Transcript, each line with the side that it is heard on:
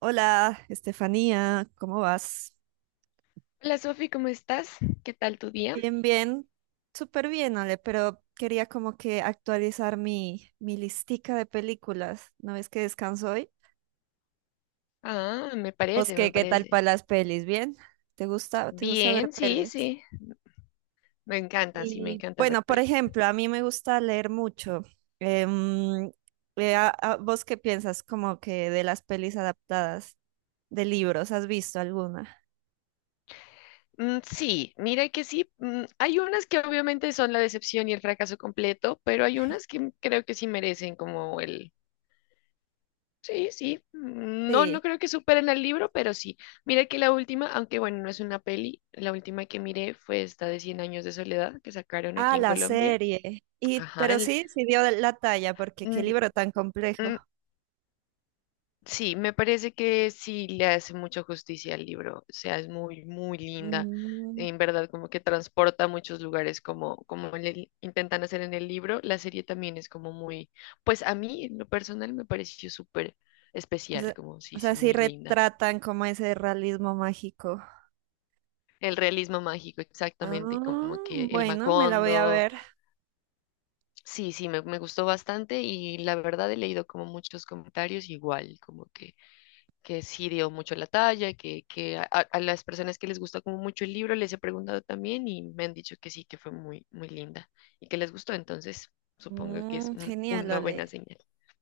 right: Hola, Estefanía, ¿cómo vas?
left: Hola Sofi, ¿cómo estás? ¿Qué tal tu día?
right: Bien, bien, súper bien, Ale, pero quería como que actualizar mi listica de películas. ¿No ves que descanso hoy?
left: Ah, me
right: ¿Vos
left: parece,
right: qué,
left: me
right: qué tal
left: parece.
right: para las pelis? ¿Bien? ¿Te gusta ver
left: Bien, sí,
right: pelis?
left: sí. Me encanta, sí, me
right: Y
left: encanta
right: bueno,
left: ver
right: por
left: pelis.
right: ejemplo, a mí me gusta leer mucho. Em, ¿Vos qué piensas como que de las pelis adaptadas de libros? ¿Has visto alguna?
left: Mm, sí, mira que sí. Hay unas que obviamente son la decepción y el fracaso completo, pero hay unas que creo que sí merecen como el... Sí, sí. No,
right: Sí.
left: no creo que superen al libro, pero sí. Mira que la última, aunque bueno, no es una peli, la última que miré fue esta de Cien años de soledad que sacaron
right: Ah,
left: aquí en
right: la
left: Colombia.
right: serie.
left: Ajá,
right: Pero sí, sí dio la talla, porque qué
left: mm,
right: libro tan complejo.
left: mm, sí, me parece que sí le hace mucha justicia al libro, o sea, es muy muy linda,
right: Mm.
left: en verdad, como que transporta a muchos lugares como, como le intentan hacer en el libro, la serie también es como muy, pues a mí en lo personal me pareció súper
right: o
left: especial,
right: sea,
left: como
right: o
left: sí, sí,
right: sea, sí
left: muy linda.
right: retratan como ese realismo mágico.
left: El realismo mágico, exactamente,
right: Ah,
left: como que el
right: bueno, me la voy a
left: Macondo.
right: ver.
left: Sí, sí, me gustó bastante y la verdad he leído como muchos comentarios igual, como que sí dio mucho la talla, que, a las personas que les gusta como mucho el libro les he preguntado también y me han dicho que sí, que fue muy muy linda y que les gustó, entonces supongo que es
right: Genial,
left: una buena
right: Ole.
left: señal.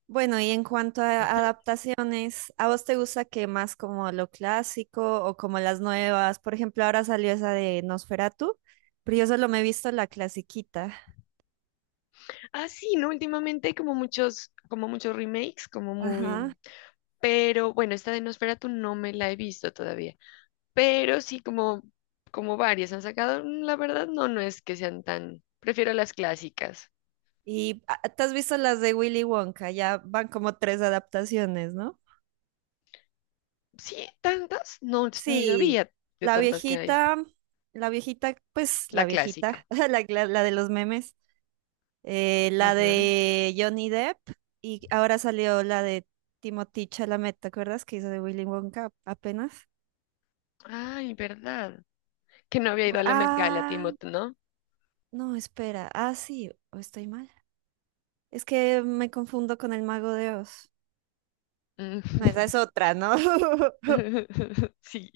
right: Bueno, y en cuanto a
left: Ujú.
right: adaptaciones, ¿a vos te gusta que más como lo clásico o como las nuevas? Por ejemplo, ahora salió esa de Nosferatu, pero yo solo me he visto la clasiquita.
left: Ah, sí, ¿no? Últimamente hay como muchos remakes, como
right: Ajá.
left: muy... Pero bueno, esta de Nosferatu no me la he visto todavía, pero sí como, como varias han sacado. La verdad no, no es que sean tan, prefiero las clásicas.
right: ¿Y te has visto las de Willy Wonka? Ya van como tres adaptaciones, ¿no?
left: Sí, tantas, no, ni
right: Sí,
left: sabía de
right: la
left: tantas que hay,
right: viejita, la viejita, pues la
left: la
right: viejita,
left: clásica.
right: la de los memes, la
left: Ujú.
right: de Johnny Depp y ahora salió la de Timothée Chalamet, ¿te acuerdas que hizo de Willy Wonka apenas?
left: Ay, verdad, que no había ido a la Met Gala,
right: Ah,
left: Timothy, ¿no?
right: no, espera, ah, sí, o estoy mal. Es que me confundo con el Mago de Oz.
left: Mm.
right: No, esa es otra, ¿no?
left: Sí,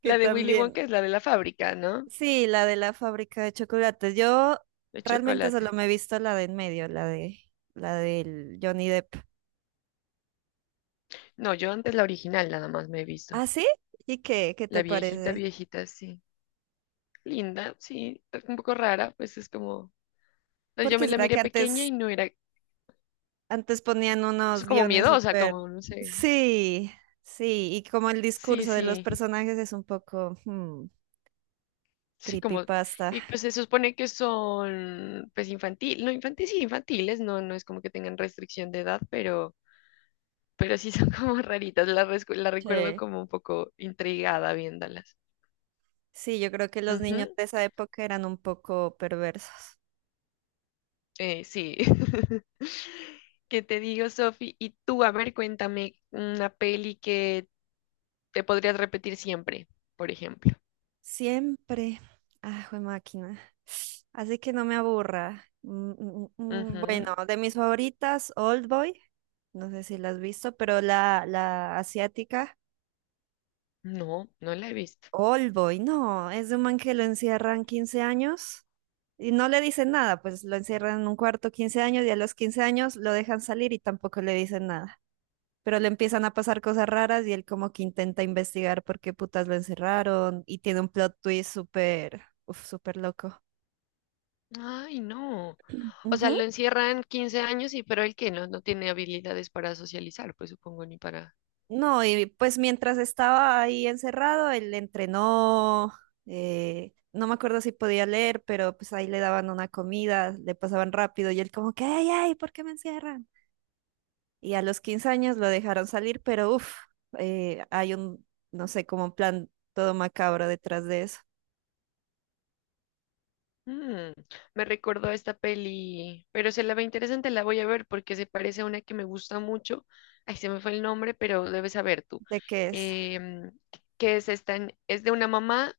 right: Que
left: la de Willy
right: también.
left: Wonka es la de la fábrica, ¿no?
right: Sí, la de la fábrica de chocolates. Yo
left: De
right: realmente solo
left: chocolate.
right: me he visto la de en medio, la del Johnny Depp.
left: No, yo antes la original nada más me he visto.
right: ¿Ah, sí? ¿Y qué? ¿Qué te
left: La viejita,
right: parece?
left: viejita, sí. Linda, sí, un poco rara, pues es como... pues yo me
right: Porque
left: la
right: será
left: miré
right: que antes,
left: pequeña y no era,
right: antes ponían
left: es
right: unos
left: como
right: guiones
left: miedosa,
right: súper.
left: como, no sé.
right: Sí, sí, y como el
left: Sí,
right: discurso de los
left: sí.
right: personajes es un poco
left: Sí, como,
right: creepypasta.
left: y pues se supone que son, pues infantil, no infantiles, sí, infantiles, no, no es como que tengan restricción de edad, pero sí son como raritas, la recuerdo
right: Sí.
left: como un poco intrigada viéndolas.
right: Sí, yo creo que los niños
left: Ujú,
right: de esa época eran un poco perversos.
left: sí. ¿Qué te digo, Sofi? Y tú, a ver, cuéntame una peli que te podrías repetir siempre, por ejemplo.
right: Siempre. Ah, jue máquina. Así que no me aburra. Mm, mm, mm, mm.
left: Ujú.
right: Bueno, de mis favoritas, Old Boy. No sé si la has visto, pero la asiática.
left: No, no la he visto.
right: Old Boy, no, es de un man que lo encierran 15 años y no le dicen nada, pues lo encierran en un cuarto 15 años y a los 15 años lo dejan salir y tampoco le dicen nada. Pero le empiezan a pasar cosas raras y él como que intenta investigar por qué putas lo encerraron y tiene un plot twist súper, uf, súper loco.
left: Ay, no. O sea,
right: Ujú.
left: lo encierran 15 años y pero el que no, no tiene habilidades para socializar, pues supongo, ni para...
right: No, y pues mientras estaba ahí encerrado, él entrenó, no me acuerdo si podía leer, pero pues ahí le daban una comida, le pasaban rápido y él como que, ay, ay, ¿por qué me encierran? Y a los 15 años lo dejaron salir, pero uff, hay un, no sé, como un plan todo macabro detrás de eso,
left: Mm, me recordó a esta peli, pero se la ve interesante, la voy a ver porque se parece a una que me gusta mucho. Ay, se me fue el nombre, pero debes saber tú.
right: de qué es,
left: Em, ¿Que es esta? Es de una mamá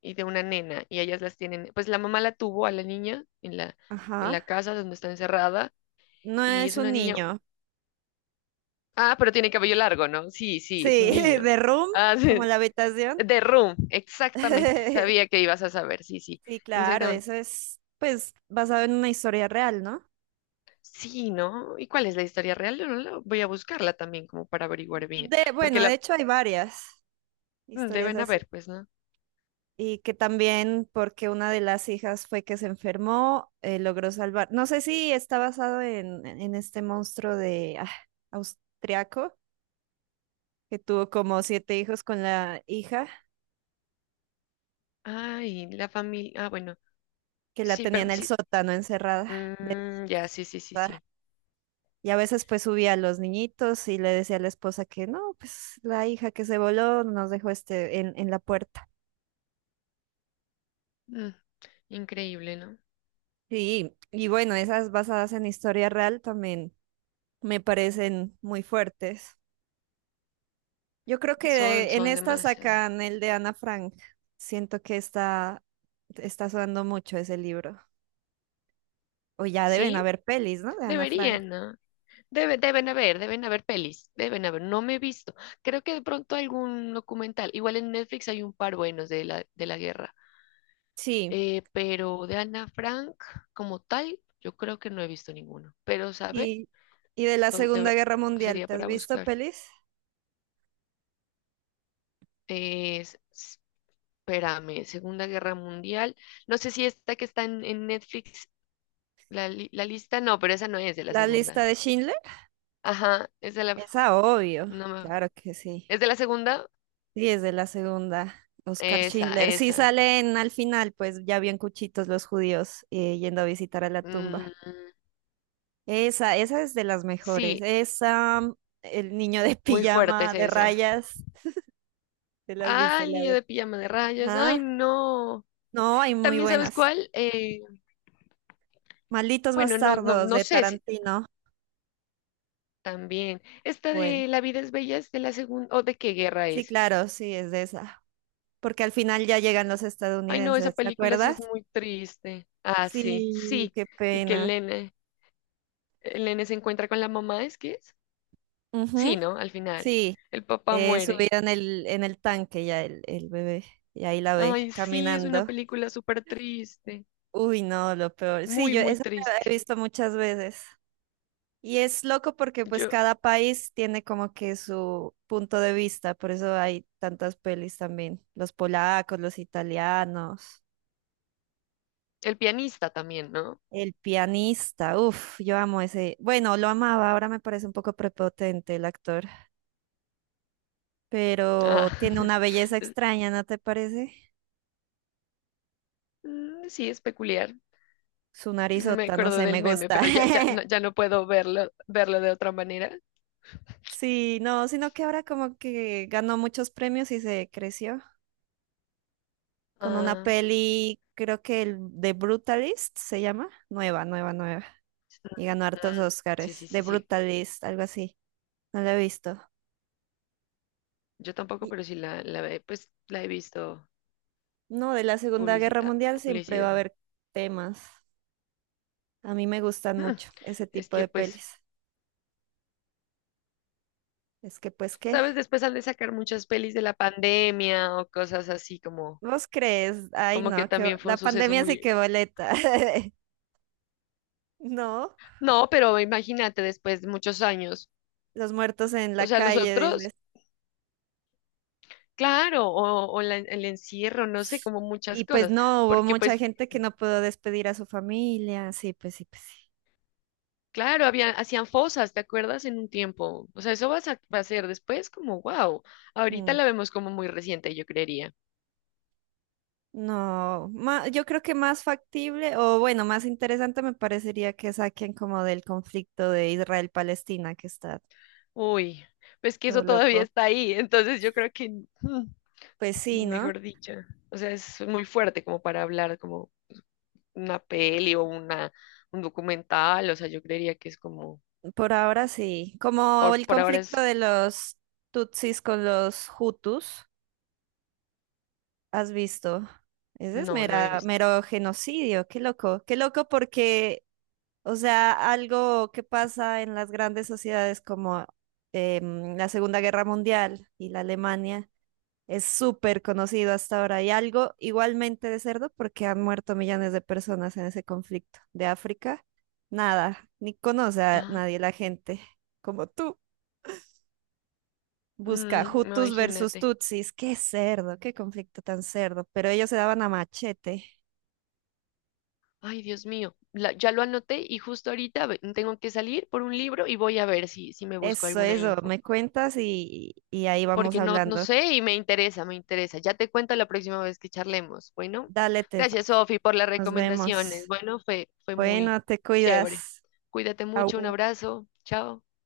left: y de una nena y ellas las tienen, pues la mamá la tuvo a la niña en
right: ajá,
left: la casa donde está encerrada
right: no
left: y
right: es
left: es una
right: un
left: niña.
right: niño,
left: Ah, pero tiene cabello largo, ¿no? Sí, sí, es
right: sí,
left: un niño.
right: de room,
left: Ah,
right: como
left: sí.
right: la habitación.
left: The Room, exactamente. Sabía que ibas a saber, sí, sí,
right: Sí, claro,
left: exactamente.
right: eso es pues basado en una historia real, ¿no?
left: Sí, ¿no? ¿Y cuál es la historia real? No, voy a buscarla también como para averiguar bien,
right: Bueno,
left: porque
right: de
left: la...
right: hecho hay varias historias
left: Deben
right: así.
left: haber, pues, ¿no?
right: Y que también porque una de las hijas fue que se enfermó, logró salvar. No sé si está basado en este monstruo de austriaco que tuvo como siete hijos con la hija,
left: Ay, la familia. Ah, bueno,
right: que la
left: sí,
right: tenía
left: pero
right: en el
left: sí.
right: sótano encerrada.
left: Ya, sí, sí, sí,
right: ¿Verdad?
left: sí.
right: Y a veces pues subía a los niñitos y le decía a la esposa que no, pues la hija que se voló nos dejó este en la puerta.
left: Mm, increíble, ¿no?
right: Sí, y bueno, esas basadas en historia real también me parecen muy fuertes. Yo creo que
left: Son,
right: en
left: son
right: esta
left: demasiado.
right: sacan el de Ana Frank. Siento que está sonando mucho ese libro. O ya deben
left: Sí,
right: haber pelis, ¿no? De Ana Frank.
left: deberían, ¿no? Deben haber, deben haber pelis, deben haber. No me he visto. Creo que de pronto algún documental. Igual en Netflix hay un par buenos de de la guerra.
right: Sí.
left: Pero de Ana Frank como tal, yo creo que no he visto ninguno. Pero, ¿sabe?
right: Y, y de la
left: Pues,
right: Segunda Guerra Mundial,
left: sería
right: ¿te has
left: para
right: visto
left: buscar.
right: pelis?
left: Es- Espérame, Segunda Guerra Mundial. No sé si esta que está en Netflix, la lista, no, pero esa no es de la
right: La lista
left: segunda.
right: de Schindler.
left: Ajá, es de la,
right: Esa, obvio.
left: no me-
right: Claro que sí.
left: ¿es de la segunda?
right: Sí, es de la segunda. Oscar
left: Esa,
right: Schindler. Sí
left: esa.
right: salen al final, pues ya bien cuchitos los judíos yendo a visitar a la
left: Mm,
right: tumba. Esa es de las mejores.
left: sí,
right: Esa, el niño de
left: muy fuerte
right: pijama
left: es
right: de
left: esa.
right: rayas, ¿te la has visto?
left: Ah, el
right: La
left: niño
right: de...
left: de pijama de rayas. Ay,
right: Ajá.
left: no.
right: No, hay muy
left: También, ¿sabes
right: buenas.
left: cuál?
right: Malditos
left: Bueno, no, no,
right: bastardos
left: no
right: de
left: sé si
right: Tarantino.
left: también. Esta
right: Bueno,
left: de La vida es bella es de la segunda, o de qué guerra
right: sí,
left: es.
right: claro, sí, es de esa. Porque al final ya llegan los
left: Ay, no, esa
right: estadounidenses, ¿te
left: película sí
right: acuerdas?
left: es muy triste. Ah, sí,
right: Sí,
left: sí.
right: qué
left: Y que
right: pena.
left: el nene se encuentra con la mamá, ¿es que es? Sí,
right: Ujú,
left: ¿no? Al final.
right: sí,
left: El papá muere.
right: subida en el tanque ya el bebé, y ahí la ve
left: Ay, sí, es una
right: caminando.
left: película súper triste.
right: Uy, no, lo peor. Sí,
left: Muy,
right: yo
left: muy
right: esa la he
left: triste.
right: visto muchas veces. Y es loco porque pues
left: Yo,
right: cada país tiene como que su punto de vista, por eso hay tantas pelis también. Los polacos, los italianos,
left: el pianista también, ¿no?
right: el pianista, uff, yo amo ese. Bueno, lo amaba, ahora me parece un poco prepotente el actor,
left: Ah.
right: pero tiene una belleza extraña, ¿no te parece?
left: Mm, sí, es peculiar.
right: Su
left: Me
right: narizota, no
left: acuerdo
right: sé,
left: del
right: me
left: meme,
right: gusta.
left: pero ya, ya, no, ya no puedo verlo de otra manera.
right: Sí, no, sino que ahora como que ganó muchos premios y se creció. Con una
left: Ah,
right: peli, creo que el The Brutalist se llama, nueva, nueva, nueva, y ganó hartos
left: sí,
right: Oscars,
left: sí,
right: The
left: sí, sí.
right: Brutalist, algo así, no la he visto.
left: Yo tampoco,
right: Y-
left: pero sí pues, la he visto
right: no, de la Segunda Guerra
left: publicidad,
right: Mundial siempre va a
left: publicidad.
right: haber temas, a mí me gustan
left: Mm,
right: mucho ese
left: es
right: tipo
left: que,
right: de
left: pues,
right: pelis. Es que, pues, ¿qué?
left: sabes, después han de sacar muchas pelis de la pandemia o cosas así como,
right: ¿Vos crees? Ay,
left: como que
right: no, que
left: también fue
right: la
left: un suceso
right: pandemia sí
left: muy...
right: que boleta. No,
left: No, pero imagínate, después de muchos años.
right: los muertos en la
left: O sea,
right: calle, dices.
left: nosotros... Claro, el encierro, no sé, como muchas
right: Y pues
left: cosas,
right: no, hubo
left: porque
right: mucha
left: pues,
right: gente que no pudo despedir a su familia. Sí, pues sí, pues sí.
left: claro, había, hacían fosas, ¿te acuerdas? En un tiempo, o sea, eso va a, va a ser después como, wow, ahorita
right: Mm.
left: la vemos como muy reciente, yo creería.
right: No, yo creo que más factible o bueno, más interesante me parecería que saquen como del conflicto de Israel-Palestina que está
left: Uy, pues que
right: todo
left: eso todavía
right: loco.
left: está ahí, entonces yo creo que, mm,
right: Pues sí, ¿no?
left: mejor dicho, o sea, es muy fuerte como para hablar como una peli o una, un documental, o sea, yo creería que es como,
right: Por ahora sí. Como el
left: por ahora
right: conflicto
left: es,
right: de los Tutsis con los Hutus, ¿has visto? Ese es
left: no, no he visto.
right: mero genocidio, qué loco porque, o sea, algo que pasa en las grandes sociedades como la Segunda Guerra Mundial y la Alemania. Es súper conocido hasta ahora y algo igualmente de cerdo porque han muerto millones de personas en ese conflicto. De África, nada, ni conoce a
left: Ah,
right: nadie la gente como tú. Busca Hutus versus
left: imagínate.
right: Tutsis. Qué cerdo, qué conflicto tan cerdo. Pero ellos se daban a machete.
left: Ay, Dios mío, ya lo anoté y justo ahorita tengo que salir por un libro y voy a ver si, si me busco
right: Eso,
left: alguna
right: eso,
left: info,
right: me cuentas y ahí vamos
left: porque no, no
right: hablando.
left: sé y me interesa, me interesa. Ya te cuento la próxima vez que charlemos. Bueno,
right: Dale, Tefa,
left: gracias, Sofi, por las
right: nos
left: recomendaciones.
right: vemos.
left: Bueno, fue muy
right: Bueno, te
left: chévere.
right: cuidas.
left: Cuídate mucho, un
right: Au.
left: abrazo, chao.